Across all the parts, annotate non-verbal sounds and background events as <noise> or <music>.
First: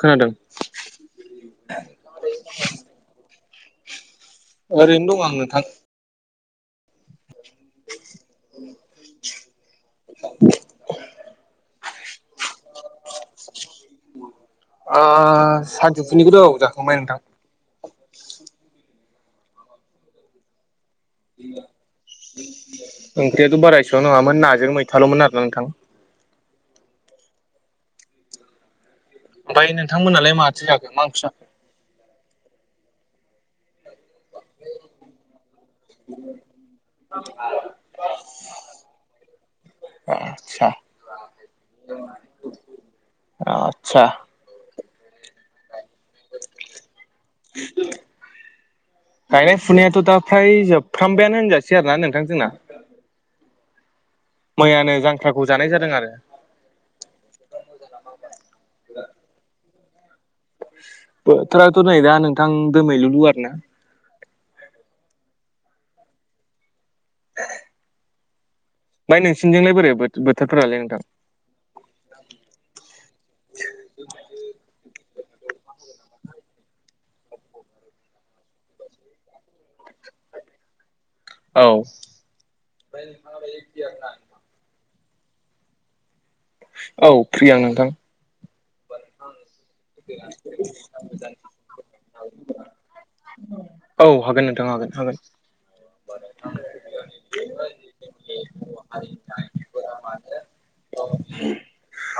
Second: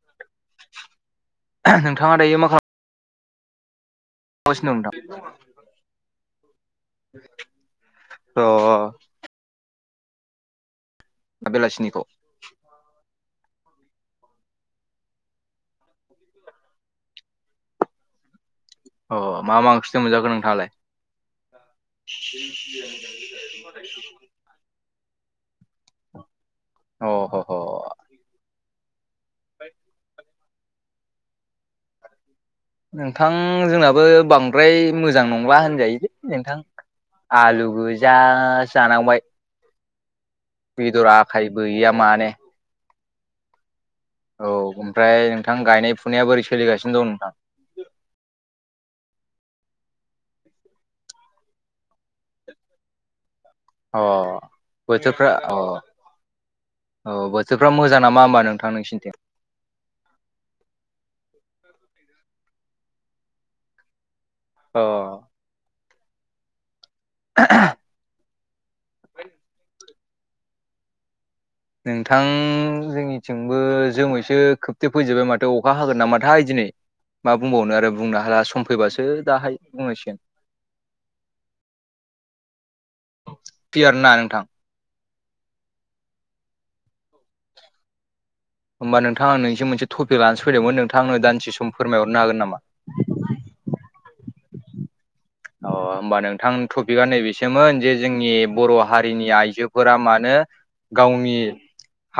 खोनादों आह नोंथाङा दायो मा खालाम। ओरैनो दं आं नोंथां अ अ अ। <inaudible> दा बेलासिनिखौ ओ सानजौफुनिखौथ' औ जाखांबाय नोंथां। अ मा- मा ओंख्रिजों मोनजागोन नोंथाङालाय? ओंख्रियाथ' बारा एसेबां नङामोन नाजों मैथाल'मोन आरोना नोंथां। अ ह ह। ओमफाय नोंथांमोनालाय माथो जाखो मा ओंख्रि जाखो? नोंथां जोंनाबो बां ओमफ्राय मोजां नंला होनजायो दे नोंथां आलु गोजा जानांबाय। आदसा बेदर आखाय गैया माने। आतसा। औ ओमफ्राय नोंथां गायनाय फुनाया बोरै सोलिगासिनो दं नोंथां? गायनाय फुनायाथ' दा फ्राय जोबफ्रामबायानो होनजासै आरो ना नोंथांजोंना। अ मैयानो बोथोरफ्रा जांख्राखौ अ। जानाय जादों आरो औ बोथोरफ्रा मोजां नामा होमबा नोंथां नोंसिनिथिं? बोथोराथ' नै दा नोंथां दोमैलु लु आरो ना। अ। <unintelligible> ओमफाय नोंसिनिथिंलाय बोरै बो-बोथोरफोरालाय नोंथां? नोंथां जोंनिथिंबो जोमैसो खोबथे फैजोब्बाय माथो अखा हागोन नामाथाय दिनै! मा बुंबावनो आरो बुंनो हाला सम फैबासो दाहाय बुंनांसिगोन। औ क्लियार ना नोंथां औ फ्रि आं नोंथां। होमबा नोंथां आं नोंनिसिम मोनसे टपिक लानासो फैदोंमोन नोंथां आंनो दानदिसे सम फोरमाय हरनो हागोन नामा? औ हागोन नोंथां हागोन हागोन। अ होमबा नोंथां टपिकआ नैबेसोमोन जे जोंनि बर' हारिनि आइजोफोरा मानो गावनि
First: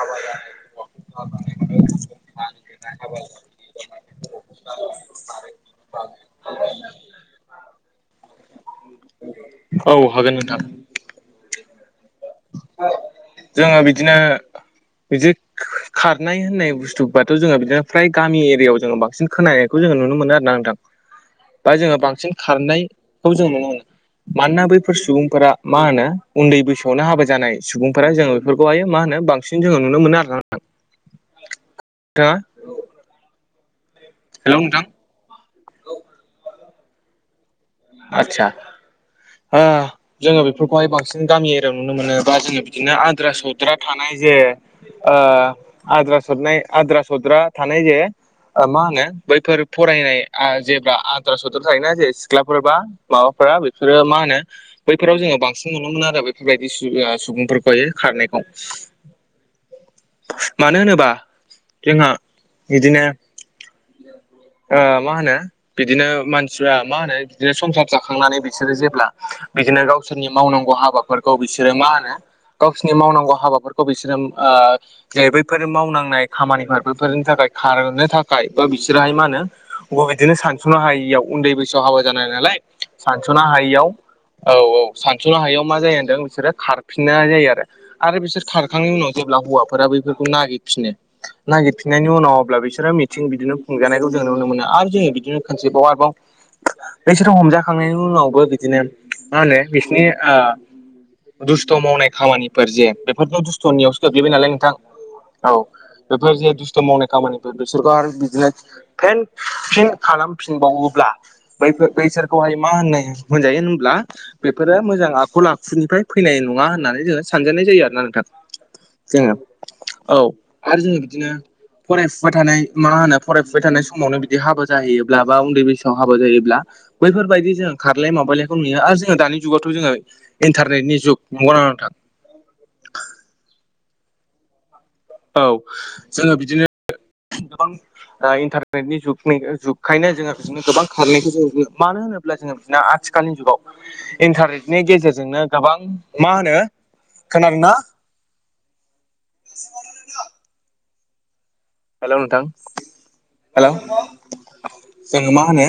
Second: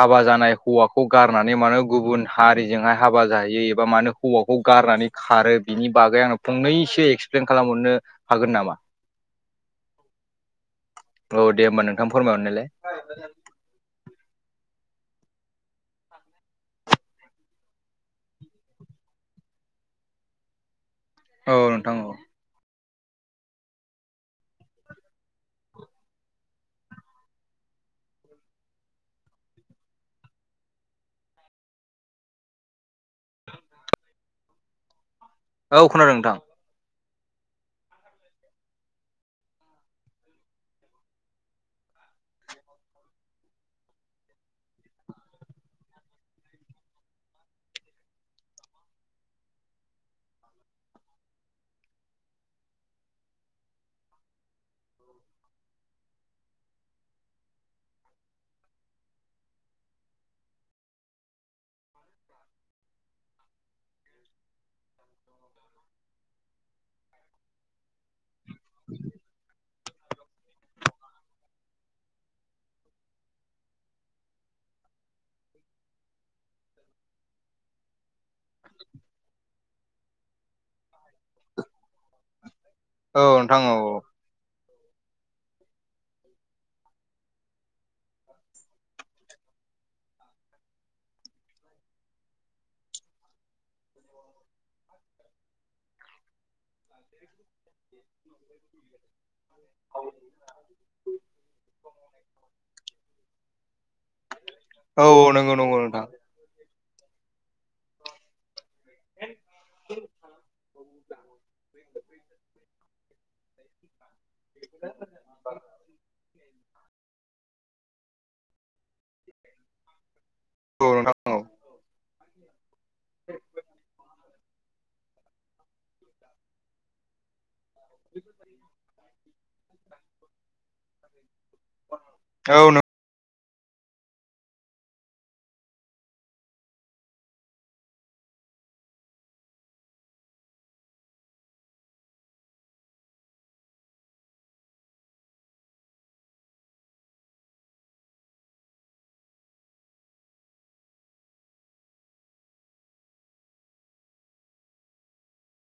हाबा जानाय हौवाखौ गारनानै मानो गुबुन हारिजोंहाय हाबा जाहैयो एबा मानो हौवाखौ गारनानै खारो बिनि बागै आंनो फंनैसो एक्सप्लेन खालामहरनो हागोन नामा? औ हागोन नोंथां औ दे होमबा नोंथां फोरमायहरनायलाय। जोङो बिदिनो बिदि खारनाय होननाय बुस्थुबाथ' जोङो बिदिनो फ्राय गामि एरियायाव जोङो बांसिन खोनानायखौ जोङो नुनो मोनो आरो नोंथां। <unintelligible> बा जोङो औ बांसिन। खारनायखौ जों नुनो मोनो मानोना बैफोर सुबुंफोरा मा होनो उन्दै बैसो हाबा जानाय सुबुंफोरा जोङो बेफोरखौहाय मा होनो बांसिन जोङो नुनो मोनो आरोना नोंथां। <unintelligible> हेल' नोंथां। औ खोनादों नोंथां। आतसा। जोङो बेफोरखौहाय बांसिन गामि एरियाव नुनो मोनो बा जोङो बिदिनो आद्रा सौद्रा थानाय जे आद्रा सरनाय आद्रा -सद्रा थानाय जे मा होनो बैफोर फरायनाय जेब्ला आद्रा सद्रा थायोना जे सिख्ला फोरबा माबाफोरा बेफोरो मा होनो बैफोराव जोङो बांसिन नुनो मोनो आरो बेफोरबायदि सुबुंफोरखौहायो खारनायखौ मानो होनोबा जोंहा बिदिनो मा होनो बिदिनो मानसिफ्रा मा होनो बिदिनो संसार जाखांनानै बिसोरो जेब्ला बिदिनो गावसोरनि मावनांगौ हाबाफोरखौ बिसोरो मा होनो गावसोरनि मावनांगौ हाबाफोरखौ बिसोरो जे बैफोर मावनांनाय खामानिफोर बेफोरनि थाखाय खारनो थाखाय बा बिसोरहाय मा होनो अबा बिदिनो सानस'नो हायियाव उन्दै बैसोआव हाबा जानाय नालाय औ सानस'नो नोंथां औ हायियाव औ औ सानस'नो हायियाव मा जायो होनदों बिसोरो खारफिननाय जायो आरो। आरो बिसोर खारखांनायनि उनाव जेब्ला हौवाफोरा बैफोरखौ नागिरफिनो। नागिरफिननायनि उनाव अब्ला बिसोरो मिथिं बिदिनो खुंजानायखौ जों नुनो मोनो आरो जोंङो बिदिनो खनसेबाव आरोबाव। बैसोर हमजाखांनायनि उनावबो बिदिनो। मा होनो बिसिनि दुस्थ' मावनाय खामानिफोर जे बेफोरनो द'श सननियावसो गोग्लैबाय नालाय नोंथां। औ औ नंगौ नंगौ नोंथां। बेफोर जे दुस्थ' मावनाय खामानिफोर बिसोरखौ आरो बिदिनो। फेन फिन खालामफिनबावोब्ला। बैसोरखौहाय मा होननाय होनजायो होनब्ला बेफोरो मोजां आखल आखुनिफ्राय फैनाय नङा होननानै जोंङो सानजानाय जायो आरोना नोंथां। जोंङो औ। आरो औ जोंङो बिदिनो नोंथां औ फरायफुबाय थानाय मा होनो फरायफुबाय थानाय समावनो बिदि बे हाबा जाहैयोब्ला बा उन्दै बैसोआव हाबा जायोब्ला बैफोरबायदि जों खारलाय माबायलायखौ नुयो आरो जोंङो दानि जुगावथ' जोङो इन्टारनेटनि जुग नंगौना नंङा नोंथां? औ औ जोंङो बिदिनो। गोबां इन्टारनेटनि जुगखायनो जोंहा बिदिनो गोबां खारनायखौ जों मानो होनोब्ला ब्ला जोंङो आथिखालनि जुगाव इन्टारनेटनि गेजेरजोंनो गोबां मा होनो खोनादोंना? हेलौ नोंथां हेल' जोऔङो मा होनो।